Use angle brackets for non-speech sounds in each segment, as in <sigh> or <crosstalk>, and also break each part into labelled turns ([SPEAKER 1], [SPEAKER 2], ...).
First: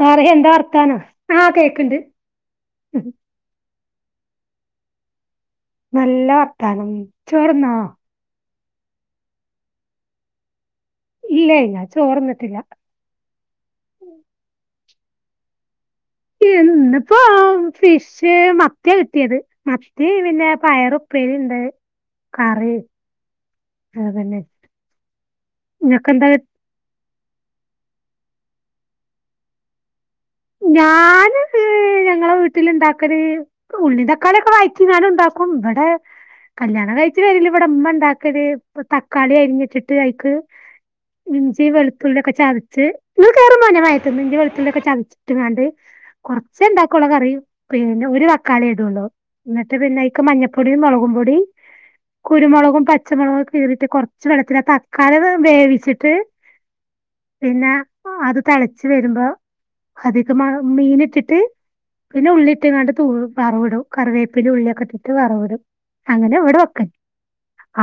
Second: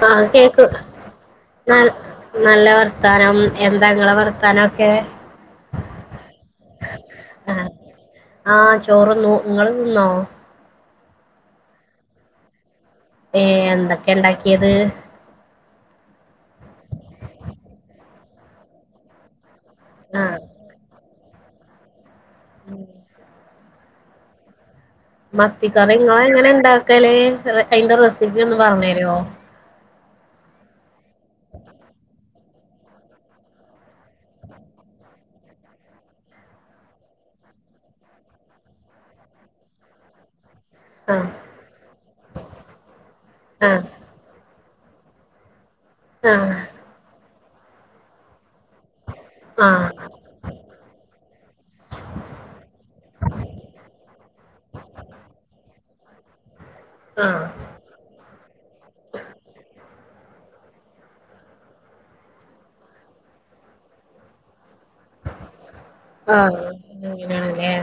[SPEAKER 1] വേറെ
[SPEAKER 2] ആഹ്
[SPEAKER 1] എന്താ
[SPEAKER 2] കേക്ക്
[SPEAKER 1] വർത്താനം ആഹ്
[SPEAKER 2] ന
[SPEAKER 1] കേക്ക്ണ്ട്
[SPEAKER 2] നല്ല വർത്താനം എന്താ ങ്ങളെ വർത്താനൊക്കെ
[SPEAKER 1] നല്ല വർത്താനം ചോർന്നോ
[SPEAKER 2] ആ ചോറ്ന്നൂ നിങ്ങള്തിന്നോ
[SPEAKER 1] ഇല്ല ഇല്ല ചോർ തിന്നിട്ടില്ല
[SPEAKER 2] ഏ എന്തക്കെ ഉണ്ടാക്കിയത്
[SPEAKER 1] ഇന്നിപ്പോ ഫിഷ് മത്തിയാ കിട്ടിയത് മത്തി
[SPEAKER 2] ആഹ്
[SPEAKER 1] പിന്നെ പയറുപ്പേരിണ്ട് കറി അതന്നെ
[SPEAKER 2] മത്തിക്കറി
[SPEAKER 1] ഇങ്ങക്കെന്താ
[SPEAKER 2] ഇങ്ങളെങ്ങനെ ഇണ്ടാക്കല് അയിന്റെ റെസിപ്പി ഒന്ന് പറഞ്ഞരോ
[SPEAKER 1] ഞാന് ഹ് ഞങ്ങളെ വീട്ടിൽ ഇണ്ടാക്കല് ഉള്ളിംതക്കാളിഒക്കെ വായിറ്റിങ്ങാനുംഉണ്ടാക്കും ഇവിടെ കല്യാണം കഴിച്ച് പെരീല് വ്ടെ മ്മ ണ്ടാക്കല് തക്കാളി അരിഞ്ഞിട്ടിട്ട് അയ്ക്ക്
[SPEAKER 2] ആഹ്
[SPEAKER 1] ഇഞ്ചി വെളുത്തുള്ളി ഒക്കെ ചതച്ച് ഇങട് കേറ്
[SPEAKER 2] ആഹ്
[SPEAKER 1] മോനെമയത്ത് ന്ന് ഇഞ്ചി വെളുത്തുള്ളിക്കെ ചതച്ചിട്ട്ടിങാണ്ട്
[SPEAKER 2] ആഹ്
[SPEAKER 1] കുറച്ചേണ്ടാക്കൊള്ളു കറി പിന്നെ ഒരു തക്കാളിയേ ഇടൊള്ളൂ ന്നിട്ട്
[SPEAKER 2] ആഹ്
[SPEAKER 1] പിന്നെ മഞ്ഞൾപ്പൊടി മുളകും പൊടി കുരുമുളകും പച്ചമുളകും ഒക്കെ കീറിട്ട് കുറച്ച് വെള്ളത്തില് അതക്കാളി വേവിച്ചിട്ട്
[SPEAKER 2] ആഹ്
[SPEAKER 1] പിന്നെ അത് തിളച്ച്‌വരുമ്പോ അതീക്ക് മന മീനിട്ടിട്ട് പിന്നെ ഉള്ളിട്ട്ങ്ങാണ്ട് തൂമ് വറവിടും കറിവേപ്പില ഉള്ളിഒക്കെ ഇട്ട്ങാഢ് വറവിടും. അങ്ങന വ്ടെ
[SPEAKER 2] ആഹ്
[SPEAKER 1] വെക്കല്
[SPEAKER 2] അങ്ങനെയാണല്ലേ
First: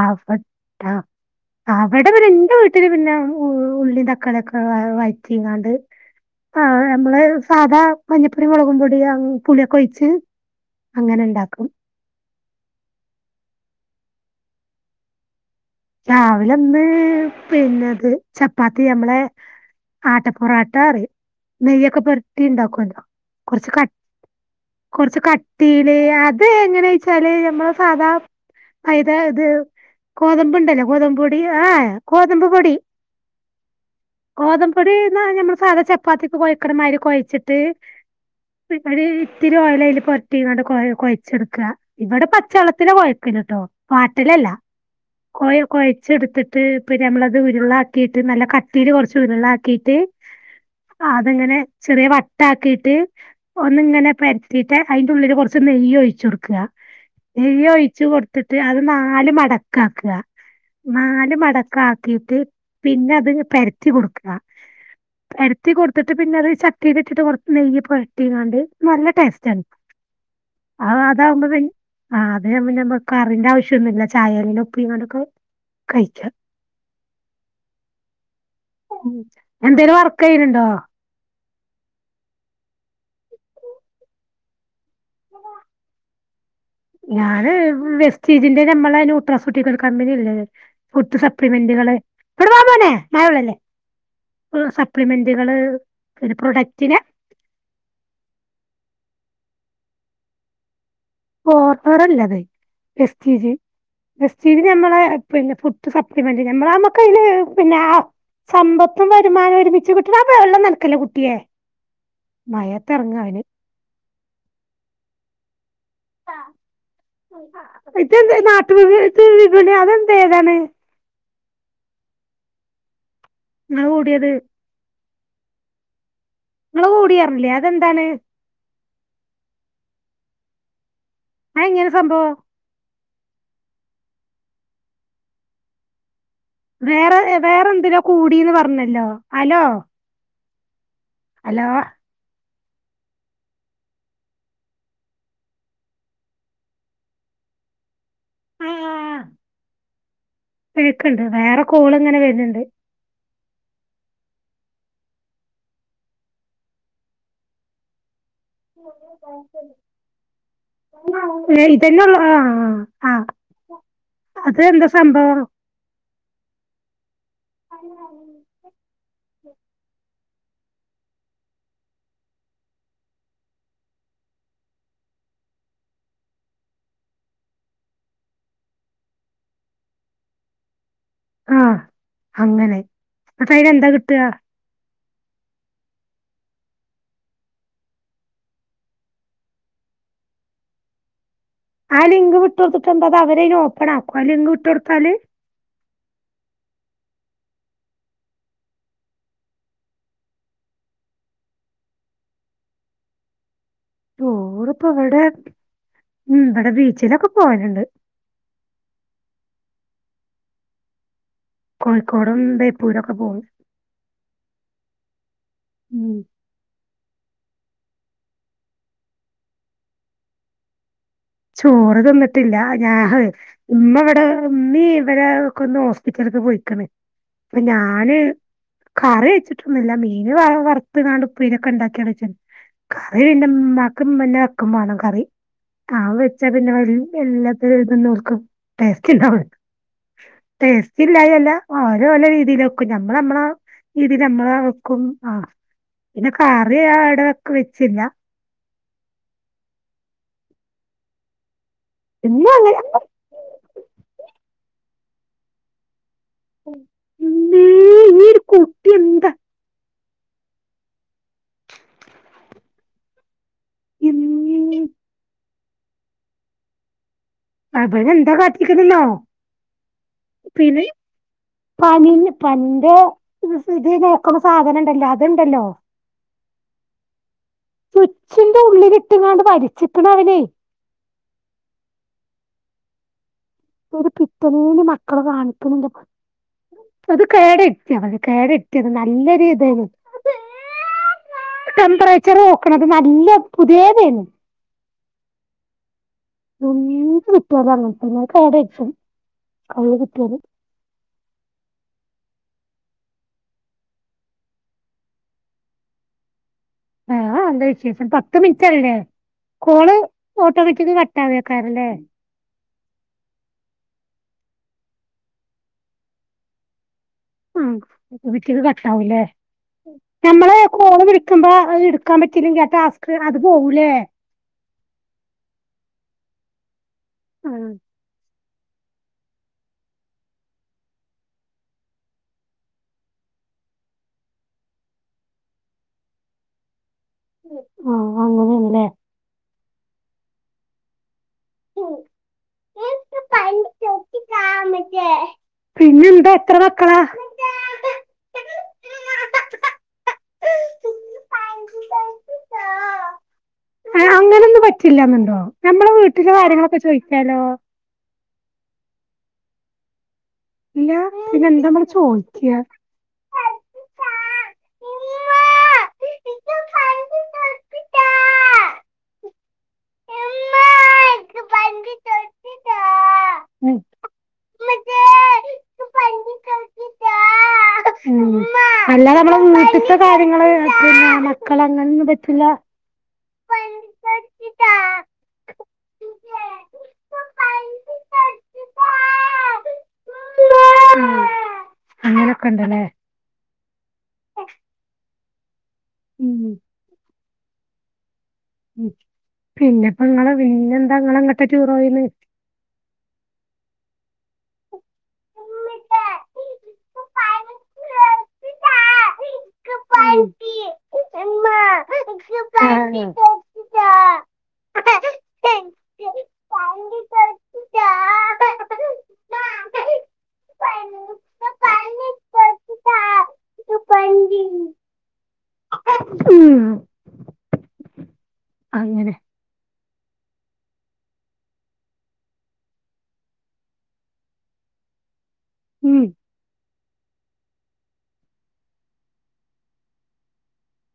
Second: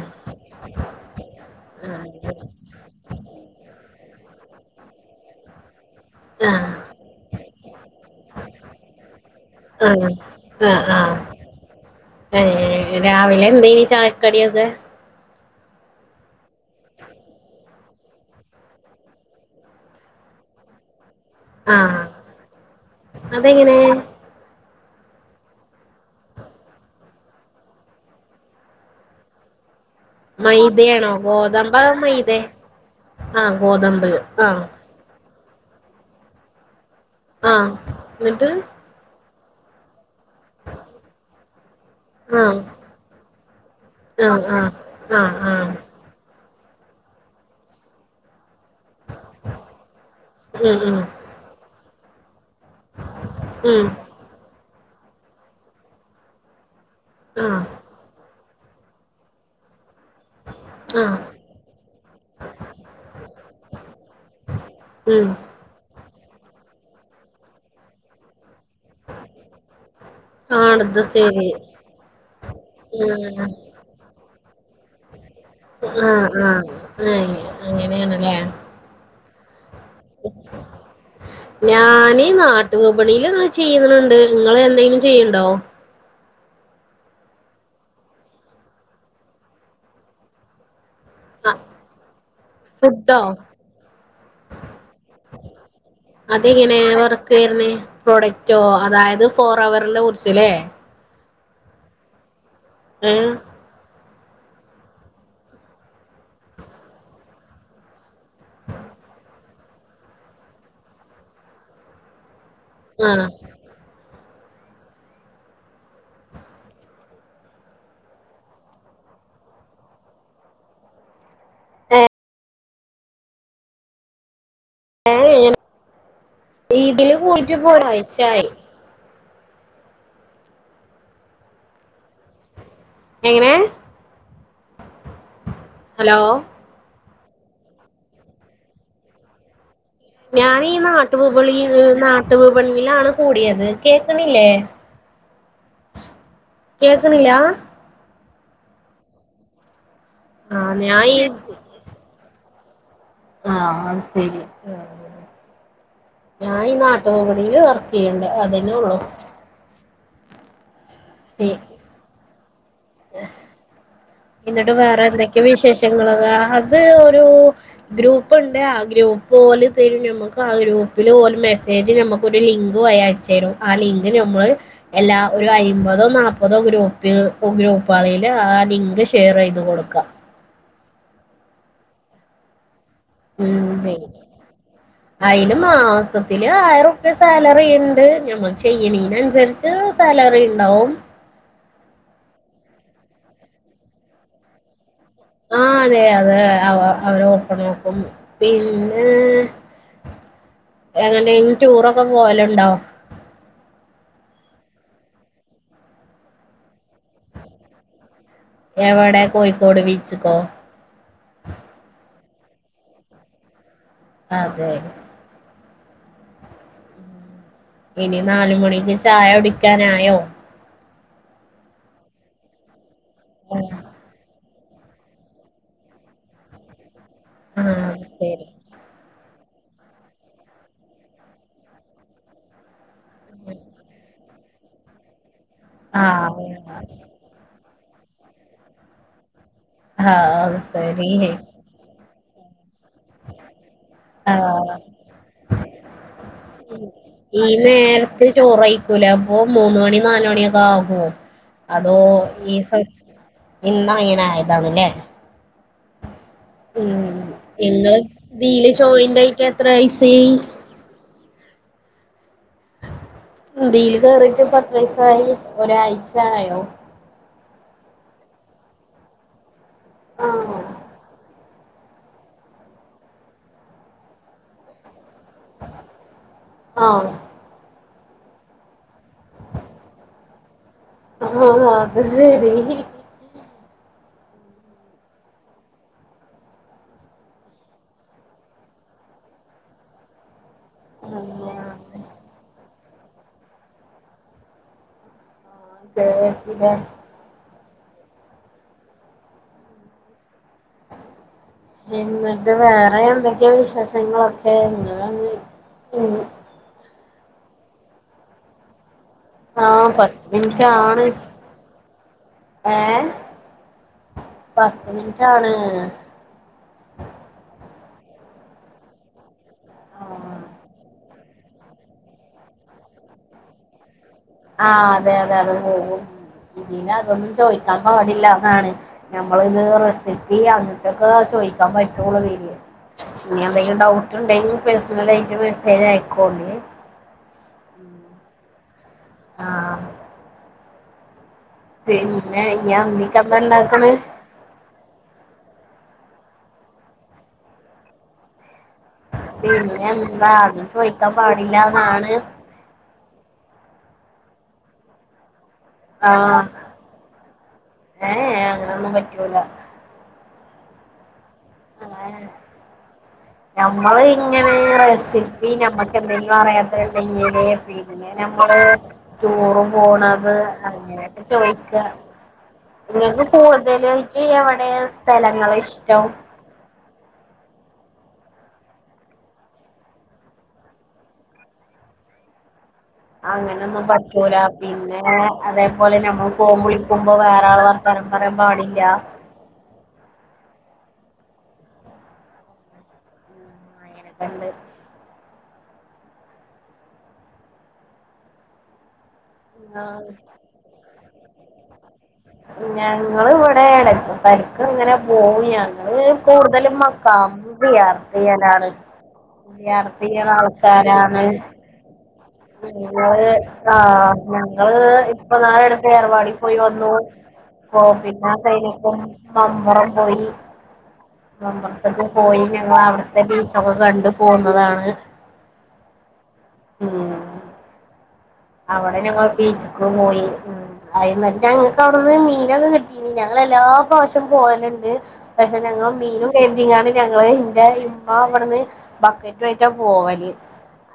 [SPEAKER 1] അവടെ
[SPEAKER 2] ആഹ്
[SPEAKER 1] അവിടെ ഇന്റെ വീ ഒത്തിരി പിന്നെ ഉള്ളി തക്കളിയൊക്കെ വഴറ്റി ഇങ്ങാണ്ട് ആ
[SPEAKER 2] ആഹ്
[SPEAKER 1] നമ്മള് സാധാ മഞ്ഞപ്പൊടി മുളകുമ്പൊടി ഹ പുളിയൊക്കെ ഒഴിച്ച്
[SPEAKER 2] ആഹ്
[SPEAKER 1] അങ്ങനെ ഉണ്ടാക്കും
[SPEAKER 2] ഏ രാവിലെ എന്തെയ്നി ചായക്കടിഒക്കെ
[SPEAKER 1] രാവിലെ ഇന്ന് പിന്നെത് ചപ്പാത്തി നമ്മളെ ആട്ട പൊറാട്ട അറിയും
[SPEAKER 2] ആഹ്
[SPEAKER 1] നെയ്യൊക്കെ പൊരട്ടി ണ്ടാക്കുല്ലോ കൊറച്ച്
[SPEAKER 2] അതെങ്ങനെ
[SPEAKER 1] കട്ടി കുറച്ച് കട്ടിയില് അത് എങ്ങനെയെച്ചാല് ഞമ്മള് സാധാ അയ്താ ഇത് കോതമ്പ് <unintelligible>
[SPEAKER 2] മൈദയാണോ
[SPEAKER 1] ഗോതമ്പൊടി? ആഹ്
[SPEAKER 2] ഗോതമ്പോ
[SPEAKER 1] ഏ..
[SPEAKER 2] മൈദേ
[SPEAKER 1] ഗോതമ്പ് പൊടി,
[SPEAKER 2] ആ ഗോതമ്പ് ആ
[SPEAKER 1] ഗോതമ്പ് ഒര് ന്നാ, ഞമ്മൾ സാധ ചപ്പാത്തിക്ക് കൊഴക്ക്ണമാരി
[SPEAKER 2] ആ
[SPEAKER 1] കൊഴച്ചിട്ട്
[SPEAKER 2] എന്നിട്ട്
[SPEAKER 1] ഒര് ഇത്തിരി ഓയൽ അയ്ല് പൊരറ്റിങ്ങാണ്ട് കൊഴ, കൊഴച്ച്ട്ക്ക. ഇവിടെ പച്ചള്ളത്തിലാ കൊ ക്ക്ന്ട്ടോ
[SPEAKER 2] ആഹ്, ആഹ്
[SPEAKER 1] കൊഴ, കൊഴച്ചെടുത്തിട്ട്, പിന്നെ നമ്മളത് ഉരുളാക്കിട്ട്, നല്ല കട്ടീല് കുറച്ച് ഉരുളാക്കീട്ട്
[SPEAKER 2] ആഹ്, ആഹ്
[SPEAKER 1] ങ്ങനെ ചെറിയ വട്ടാക്കിട്ട്
[SPEAKER 2] ഉം
[SPEAKER 1] ഒന്ന്ങ്ങനെ പരത്തീട്ട്, അയിന്റെ ഉള്ളില് കൊറച്ച് നെയ്യ് ഒഴിച്ചൊട്ക്ക.
[SPEAKER 2] ആ
[SPEAKER 1] നെയ്യ് ഒഴി ച്ച് കൊടുത്തിട്ട് അത് നാല് മടക്കാക്ക.
[SPEAKER 2] ആ
[SPEAKER 1] നാല് മടക്കാക്കീട്ട് പിന്നത് പരത്തി കൊടുക്ക.
[SPEAKER 2] ഉം
[SPEAKER 1] പര ത്തി കൊടുത്തിട്ട്, പിന്നെ അത് ചട്ടീലിട്ടിട്ട് കൊറച്ച് നെയ്യ് പൊരട്ടിങ്ങാണ്ട്, നല്ല ടേസ്റ്റാണ്. ആ
[SPEAKER 2] ആണത് ശരി
[SPEAKER 1] അതാവുമ്പോ പിൻ, ആ അതേ പിന്നെ,
[SPEAKER 2] ആ
[SPEAKER 1] കറിന്റെ ആവശ്യ ന്നുല്ല. ചായേല് ഒപ്പിക്കാണ്ടൊക്കെ
[SPEAKER 2] ആഹ്.. ആഹ്. ഏഹ്, അങ്ങനെണ്ല്ലേ?
[SPEAKER 1] <inaudible> വർക്ക് ചെയ്യണുണ്ടോ
[SPEAKER 2] <inaudible> ഞാന് നാട്ട് വിപണിലൊന്ന് ചെയ്യ്ണ്ണ്ണ്ട്. ഇങ്ങള് എന്തേലും ചെയ്യ്ണ്ടോ?
[SPEAKER 1] ഞാന് വെസ്റ്റ്റ്റീജിന്റെ, നമ്മളെ നൂട്ര <unintelligible> കമ്പനില്ലേ. ! ഫുഡ്‌
[SPEAKER 2] ആ
[SPEAKER 1] സപ്ലിമെന്റുകള്. ഇവ്ടെ വാ മോനെ..
[SPEAKER 2] ഫുഡോ
[SPEAKER 1] മായൊള്ളല്ലേ. സപ്ലിമെന്റുകള്. പിന്നെ, പ്രൊഡക്റ്റിനെ
[SPEAKER 2] ക്കെർന്. പ്രൊഡക്റ്റോ? അതായത് ഫോർ അവറിനെ കുറിച്ച്ല്ലേ?
[SPEAKER 1] ഫോർ എവറല്ല അത്.
[SPEAKER 2] ഏ
[SPEAKER 1] എസ്റ്റി ജ് ബെസ്റ്റീജ് ഞമ്മളെ, പിന്നെ ഫുഡ് സപ്ലിമെന്റ് മ്മളെ, മ്മക്ക് അയിന്ന് പിന്നെ, സമ്പത്തും, വരുമാനം ഒരുമിച്ച് കിട്ടണെ, ആ വെള്ളം നൻക്കല്ലേ കുട്ടിയെ.. ! മയെത്ത്
[SPEAKER 2] ആ
[SPEAKER 1] എറങ്ങ അവന് ഇതെന്താ? നാട്ടു വിപണി അതെന്താ? ഏതാണ്‌? ന്നാ കൂടിയേത്?
[SPEAKER 2] <unintelligible>
[SPEAKER 1] നിങ്ങള്
[SPEAKER 2] ഇതില്
[SPEAKER 1] കൂടിയറിഞ്ഞില്ലേ
[SPEAKER 2] കൂടിട്ട്
[SPEAKER 1] അതെന്താണ്
[SPEAKER 2] പ്പൊരാഴ്ച ആയി.
[SPEAKER 1] അയെങ്ങനെ സംഭവം?
[SPEAKER 2] എങ്ങനെ? ഹലോ..?
[SPEAKER 1] വേറെ, വേറെ എന്തിലോ കൂടിന്ന് പറഞ്ഞല്ലോ? അലോ?
[SPEAKER 2] ഞാൻ ഈ നാട്ടു വിപളി, നാട്ടു വിപണിലാണ് കൂടെയ്ത്. കേക്കണില്ലേ? കേക്ക്‌ണ്ല്ലാ?
[SPEAKER 1] ആഹ്, ആ
[SPEAKER 2] ആ ഞാൻ ഈ
[SPEAKER 1] കേക്ക്ണ്ട്, വേറെ കോള് ങ്ങനെ വെര്ന്ണ്ട്.
[SPEAKER 2] ആഹ്, അത് സെരി. ആഹ് ഞാന് ഈ നാട്ടുവിപണിയില് വർക്ക് ചെയ്യണ്ട്. അതെന്നെ ഒള്ളു. ഉള്ളു
[SPEAKER 1] ഏ.. ! ഇതെന്നെള്ളൂ? ആഹ്, ആ. ആഹ്
[SPEAKER 2] ഇന്നട്ട് വേറെ എന്തൊക്കെ വിശേഷങ്ങള്? അത് ഒരു ഗ്രൂപ്പ്ണ്ട്, ആ ഗ്രൂപ്പ് പോല് തരും ഞമ്മക്ക് ആ ഗ്രൂപ്പില് ഓല് മെസ്സേജ് നമുക്കൊരു ലിങ്ക് വയി അയച്ചു തരും ആ ലിങ്ക് ഞമ്മള് എല്ലാ ഒരു അയ്മ്പതോ നാപ്പതോ ഗ്രൂപ്പിൽ ഗ്രൂപ്പളില് ആ ലിങ്ക് ഷെയർ ചെയ്ത് കൊടുക്കുക
[SPEAKER 1] ആഹ് അങ്ങനെ അപ്പ അയിന് എന്താ കിട്ട?
[SPEAKER 2] അതിന് മാസത്തില് ആയിരം രുപ്യാ സാലറി ഉണ്ട് ഞമ്മൾ ചെയ്യണീന്നുസരിച്ച് സാലറി ഉണ്ടാവും
[SPEAKER 1] ആ ലിങ്ക് വിട്ടുകൊടുത്തിട്ടെന്താ അത് അവരയ്നോപ്പണാക്കുവ ആ ലിങ്ക് വിട്ട് കൊടുത്താല്
[SPEAKER 2] ആഹ് അതെ അതെ അവ അവര് ഓപ്പണാക്കും പിന്നെ എങ്ങടേലും ടൂറൊക്കെ പോവലൊണ്ടാ
[SPEAKER 1] ടൂറിപ്പവിടെ ഉം ഇബടെ ബീച്ചിലൊക്കെ പോവല്ണ്ട്
[SPEAKER 2] എവടെ കോയിക്കോട് ബീച്ച്ക്കോ
[SPEAKER 1] കോഴിക്കോടും ബേപ്പൂരൊക്കെ പോവും
[SPEAKER 2] അതെ
[SPEAKER 1] ഉം
[SPEAKER 2] ഇനി നാല് മണിക്ക് ചായ കുടിക്കാനായോ?
[SPEAKER 1] ചോറ് തിന്നിട്ടില്ല ഞാ ഉമ്മ ഇവിടെ ഉമ്മീ ഇവരെ കൊണ്ട് ഹോസ്പിറ്റലിലക്ക് പോയിക്കണ അപ്പ
[SPEAKER 2] ആ അത്
[SPEAKER 1] ഞാന്
[SPEAKER 2] ശരി
[SPEAKER 1] കറി വെച്ചിട്ടൊന്നില്ല മീന് വറുത്തുകാണ്ട് ഉപേരിക്ക്‌ ഇണ്ടാകി വച്ചു കറി പിന്നെ ഉമ്മാക്കും പിന്നെ എനക്കും വേണം കറി കാ
[SPEAKER 2] ആ
[SPEAKER 1] വെച്ചാ പിന്നെ എല്ലാത്തിന്നും നോക്കും ടേസ്റ്റ് <unintelligible>
[SPEAKER 2] ആ അത് ശരി
[SPEAKER 1] ടേസ്റ്റില്ലായില്ല ഓര് ഓരോ രീതിയില് ക്കും നമ്മള് നമ്മള രീതിൽ
[SPEAKER 2] ആ
[SPEAKER 1] നമ്മള വക്കും ആഹ് പിന്നെ കറി ആഹ് ഇടൊക്കെ വെച്ചില്ല
[SPEAKER 2] ചോറ് കയിക്കൂല അപ്പോ മൂന്ന്‌ മണി നാലുമണിയൊക്കെ ആകുമോ അതോ
[SPEAKER 1] പിന്നെ
[SPEAKER 2] ഈ-
[SPEAKER 1] അങ്ങനെ
[SPEAKER 2] ഇന്ന്‌ ഇങ്ങനെയായതാണല്ലേ ഉം
[SPEAKER 1] ഇമ്മേ
[SPEAKER 2] ഇങ്ങള്
[SPEAKER 1] ഈ ഒരു
[SPEAKER 2] ഇതില്
[SPEAKER 1] കുട്ടി
[SPEAKER 2] ജോയിന്റാക്കി എത്ര വയസായി? ഇതിൽ കേറിയിട്ട് പത്ത്
[SPEAKER 1] എന്താ
[SPEAKER 2] ദിവസായി ഒരാഴ്ചയായോ
[SPEAKER 1] അവര് എന്താ കാത്തിക്കുന്നന്നോ
[SPEAKER 2] ആ
[SPEAKER 1] പിനി- പനി പനിന്റെ ഇത് നോക്കുന്ന സാധനം ഉണ്ടല്ലോ ഇതുണ്ടല്ലോ
[SPEAKER 2] ആ
[SPEAKER 1] സ്വിച്ചിന്റെ ഉള്ളിലിട്ടുങ്ങാണ്ട് വലിച്ചിക്കണ് അവന്
[SPEAKER 2] ആഹ് ആഹ് അത് ശരി
[SPEAKER 1] ഒരു പിത്തനേന് മക്കള് കാണിക്കുന്നുണ്ട് അത് കേട് ഇട്ടിയ അത് കേട് ഇട്ടിയ നല്ല രീതിയില് റ്റെമ്പറേച്ചർ നോക്കണത് നല്ല പുതിയ താനു
[SPEAKER 2] ഏഹ്
[SPEAKER 1] ന്ത്‌ കിട്ടിയാലാണ് കേട്ര്ത്തും കയ് കിട്ടിയാല്
[SPEAKER 2] എന്നിട്ട് വേറെ എന്തൊക്കെയ വിശേഷങ്ങളൊക്കെ ഇങ്ങള് <unintelligible> ഉം
[SPEAKER 1] ആഹ് എന്താ വിശേഷം പത്ത് മിനിറ്റ് അല്ലേ
[SPEAKER 2] ആഹ്
[SPEAKER 1] കോള്
[SPEAKER 2] പത്ത് മിനിറ്റ്
[SPEAKER 1] ഓട്ടോമാറ്റിക്
[SPEAKER 2] ആണ്
[SPEAKER 1] കട്ട്‌വക്കാറല്ലേ
[SPEAKER 2] ഏഹ് പത്ത് മിനിറ്റാണ്
[SPEAKER 1] ഹും <unintelligible> കട്ടാവൂല്ലേ
[SPEAKER 2] ആഹ്
[SPEAKER 1] ഞമ്മള കോള് വിളി എടുക്കുമ്പോ അത് എടുക്കാൻ പറ്റീലെങ്കി ആ ടാസ്ക് അങ്ങ് പോകൂലേ
[SPEAKER 2] ആഹ് അതെ അതെ അതെ അത് പോകും ഇതിന് അതൊന്നും
[SPEAKER 1] ആഹ്
[SPEAKER 2] ചോദിക്കാൻ പാടില്ല ആണ് നമ്മളിത് റെസിപ്പി അങ്ങൻതൊക്കെ ചോയിക്കാൻ പറ്റുള്ളു ഇതില് ഇനി എന്തെങ്കിലും ഡൗട്ട് ഉണ്ടെങ്കിൽ പേഴ്സണൽ ആയിട്ട് മെസ്സേജ് ആയക്കോ നി
[SPEAKER 1] ആഹ് അങ്ങനെയാണല്ല
[SPEAKER 2] ആഹ് പിന്നെ ഇയ്യ് അമ്മിക്കലില്ല ഇണ്ടാക്കണ്
[SPEAKER 1] പിന്നെന്താ എത്ര മക്കളാ?
[SPEAKER 2] പിന്നെ എന്താ ചോദിക്കാൻ പാടില്ലന്ന് അന്ന്
[SPEAKER 1] അങ്ങനെയൊന്നും പറ്റില്ലന്നുണ്ടോ? നമ്മൾടെ വീട്ടിലെ
[SPEAKER 2] ആഹ്
[SPEAKER 1] കാര്യങ്ങളൊക്കെ ചോയിക്കാലോ
[SPEAKER 2] ഏ ഏ അങ്ങനെയൊന്നും പറ്റൂല
[SPEAKER 1] ഇല്ല പിന്നെന്താ നമ്മള്
[SPEAKER 2] ഏഹ്
[SPEAKER 1] ചോയിക്ക്യ
[SPEAKER 2] നമ്മള് ഇങ്ങനെ റെസിപ്പി നമ്മക്ക് എന്തെങ്കിലുറിയാതെ ണ്ടെങ്കിൽ പി അങ്ങനെ നമ്മള് ടൂറ് പോണത് അങ്ങനെയൊക്കെ ചോയിക്ക നിങ്ങൾക്ക് കൂടുതല് എനിക്ക് എവിടെ സ്ഥലങ്ങള് ഇഷ്ടം
[SPEAKER 1] ഉം അല്ല നമ്മൾടെ വീട്ടിലാത്ത കാര്യങ്ങള് പിന്നെ മകൾ അങ്ങനെ ഒന്നും പറ്റില്ല
[SPEAKER 2] അങ്ങനെയൊന്നും പറ്റൂല പിന്നെ അതേപോലെ നമ്മൾ ഫോൺ വിളിക്കുമ്പോ വേറെ ആൾ- സ്ഥലം പറയാൻ പാടില്ല
[SPEAKER 1] അങ്ങനൊക്കെണ്ട്ല്ലേ
[SPEAKER 2] അങ്ങനെ തന്നെ
[SPEAKER 1] ഉം ഉം പിന്നെപ്പ ഇങ്ങെള് പിന്നെന്താ ങ്ങളെങ്ങട്ടാ ടൂറോയിന്ന്
[SPEAKER 2] ഞങ്ങള് ഇവിടെണ് പര്ക്കങ്ങനെ പോയി ഞങ്ങള് കൂടുതലും മക്കാം സിയാർത്തെയ്യാനാണ് സിയാർ ത്തെയ്യാൻ ആൾക്കാരാണ് <inaudible> ആഹ് ഞങ്ങള് ഇപ്പൊ നാളടുത്ത് ഏർവാടി പോയി വന്നു ഓഹ് പിന്നെ ആ സൈനിക്കും മമ്പുറം പോയി മമ്പൊർത്ക്ക് പോയി ഞങ്ങള് അവിട് ത്തെ ബീച്ചൊക്കെ കണ്ട് പോന്നതാണ്.
[SPEAKER 1] <inaudible>
[SPEAKER 2] ഉം അവിടെ
[SPEAKER 1] അങ്ങനെ
[SPEAKER 2] ഞങ്ങൾ ബീച്ക് പോയി. ഉം അയ്‌ന്നട്ട് ഞങ്ങക്ക് അവിടുന്ന് മീനൊക്കെ കിട്ടീനി ഞങ്ങള് എല്ലാ പ്രാവശ്യം പോവല്ണ്ട്. <unintelligible> ഞങ്ങളും
[SPEAKER 1] ഉം,
[SPEAKER 2] മീനും കര്തിങ്ങാണ്ട് ഞങ്ങള് ന്റെ ഇമ്മ ഇവട്ന്ന് ബക്കറ്റു ആയിട്ടാ പോവല്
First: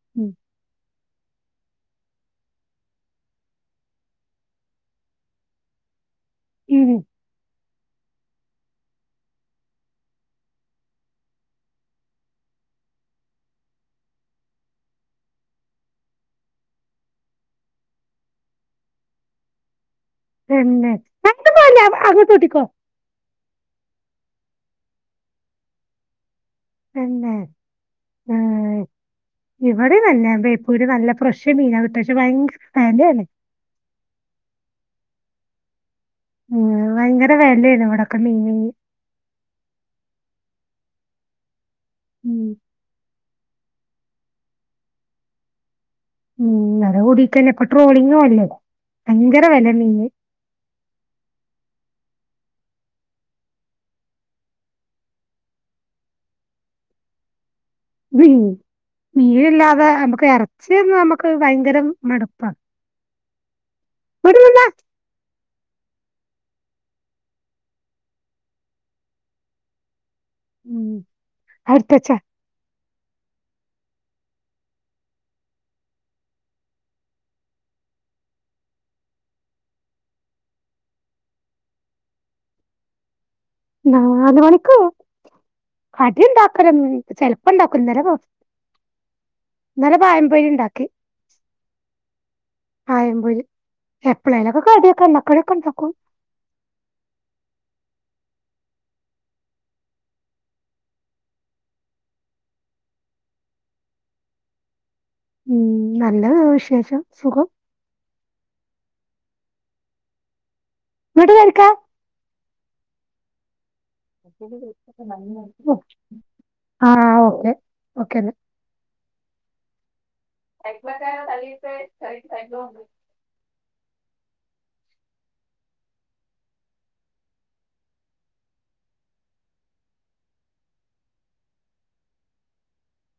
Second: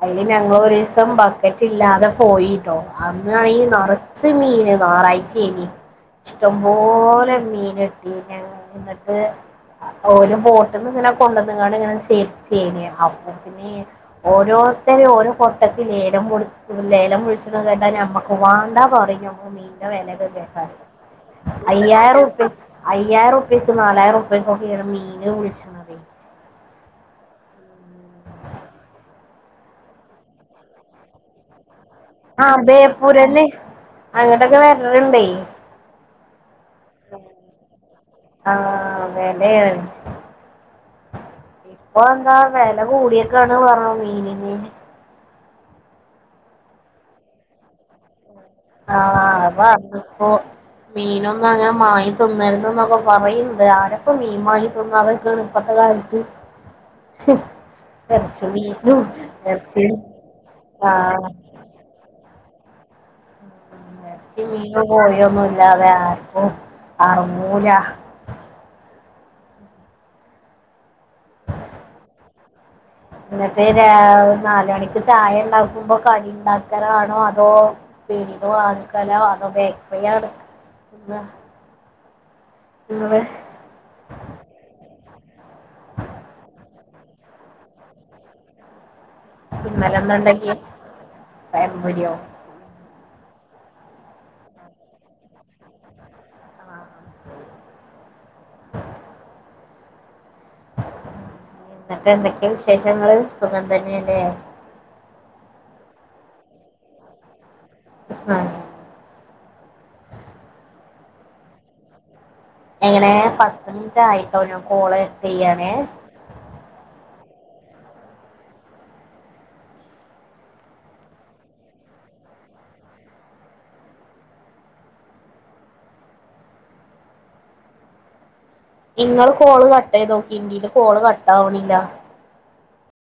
[SPEAKER 2] അയില്
[SPEAKER 1] ഉം,
[SPEAKER 2] ഞങ്ങള് ഒരീസം ബക്കറ്റ് ഇല്ലാതെ പോയിട്ടോ അന്നാണെങ്കി നറച്ച് മീൻ നാറാഴ്ചേനി
[SPEAKER 1] ഉം,
[SPEAKER 2] ഇഷ്ടംപോലെ മീന്ട്ടി ഞങ്ങക്ക് ഓലും ബോട്ട്ന്ന് ങ്ങനെ കൊണ്ടന്ന്കാണ്ട് ങ്ങനെ ചെരി ചെരിയാ അപ്പോതിന് ഓരോരുത്തര് ഓരോ കൊട്ടക്ക് ലേലം വി ൾച്ചി ലേലം വിൾച്ണ കേട്ടാ ഞമ്മക്ക് വാണ്ടാ പറിം ഞമ്മ മീൻന്റെ വെല കേ കേട്ടാൽ
[SPEAKER 1] തന്നെ അങ്ങോട്ട് പോയില്ല അങ്ങോട്ട്
[SPEAKER 2] അയ്യായിറുർപ്പിയാ
[SPEAKER 1] കൂട്ടിക്കോ
[SPEAKER 2] അയ്യായിറുപ്യക്ക് നാലായിറുപ്യക്ക് ഓക്കേണ് മീന് വിളിച്ണ
[SPEAKER 1] തന്നെ ഏഹ് ഇവിടെ തന്നെ ബേപ്പൂര് നല്ല ഫ്രഷ് മീന കിട്ടാ ശെ ഭയങ്കര വെലേണ്
[SPEAKER 2] അങ്ങിട്ടൊക്കെ വര്ല്ണ്ടേ
[SPEAKER 1] വയങ്കര വെലേണ് ഇവിടൊക്കെ മീൻന്ന്
[SPEAKER 2] വെലെണ് ഇപ്പൊ എന്താ
[SPEAKER 1] ഉം,
[SPEAKER 2] വെല കൂടി കാണ് പറഞ്ഞു മീന് ന്ന്
[SPEAKER 1] ഉം ങ്ങനെ കൂടിയെക്കെന്നെ ഇപ്പൊ ട്രോളിങ്ങും അല്ലേ ഭയങ്കര
[SPEAKER 2] ആഹ്
[SPEAKER 1] വില മീന്
[SPEAKER 2] <unintelligible> മീനൊന്നും അങ്ങനെ മാങ്ങി തിന്നരുത് ന്നൊക്കെ പറയ്ണ്ട്‌ ആരപ്പോ മീൻ മാങ്ങി തിന്നാതക്കാണ് ഇപ്പത്തെ കാലത്ത്. ശെ
[SPEAKER 1] ബീ മീന് ഇല്ലാതെ നമുക്ക് ഇറച്ചി എന്നും നമക്ക്
[SPEAKER 2] ആഹ്
[SPEAKER 1] ഭയങ്കരം മടുപ്പാ ഇങ്ങട്
[SPEAKER 2] ഈ
[SPEAKER 1] നിന്നെ
[SPEAKER 2] മീനും കോയിയൊന്നുല്ലാതെ ആർക്കും അറങ്ങൂല.
[SPEAKER 1] ഉം അഹ്ട്തെച്ച
[SPEAKER 2] ന്നട്ട് രാ നാല് മണിക്ക് ചായ ണ്ടാക്കുമ്പോ കടിണ്ടാക്കലാണോ അതോ പീടീന്ന് വാങ്ങിക്കലോ അതോ ബേക്ക്പെയ്യാണ് ന്ന് ങ്ങള്
[SPEAKER 1] നാല് മണിക്കോവും കടി ഉണ്ടാക്കൽണ്ട് ചെലപ്പം ണ്ടാക്കും ന്നലെ കൊ
[SPEAKER 2] ഇന്നലെന്താണ്ടാക്കിയെ
[SPEAKER 1] ഉണ്ടാക്കി
[SPEAKER 2] പയംപൊരിയോ
[SPEAKER 1] പയംമ്പൊരി എപ്പളെലൊക്കെ കടിയൊക്കെ എണ്ണക്കടിക്കെ ണ്ടാക്കും
[SPEAKER 2] ആ ശരി. ന്നട്ട് എന്തൊക്കെ വിശേഷങ്ങള് സുഖം തന്നെല്ലെ
[SPEAKER 1] ഉം നല്ല വിശേഷം സുഖം
[SPEAKER 2] ഹ
[SPEAKER 1] ങ്ങട്ട് കേറിക്ക
[SPEAKER 2] എങ്ങനെ പത്ത് മിനിറ്റ് ആയിട്ടോ ഞാൻ കോള് കട്ടയ്യാണെ
[SPEAKER 1] ആഹ് ഓക്കെ ഓക്കെന്നാ <unintelligible>
[SPEAKER 2] ഇങ്ങള് കോള് കട്ടായ് തോക്കി ഇന്നീന്റ കോള് കട്ടാവ്ണില്ല.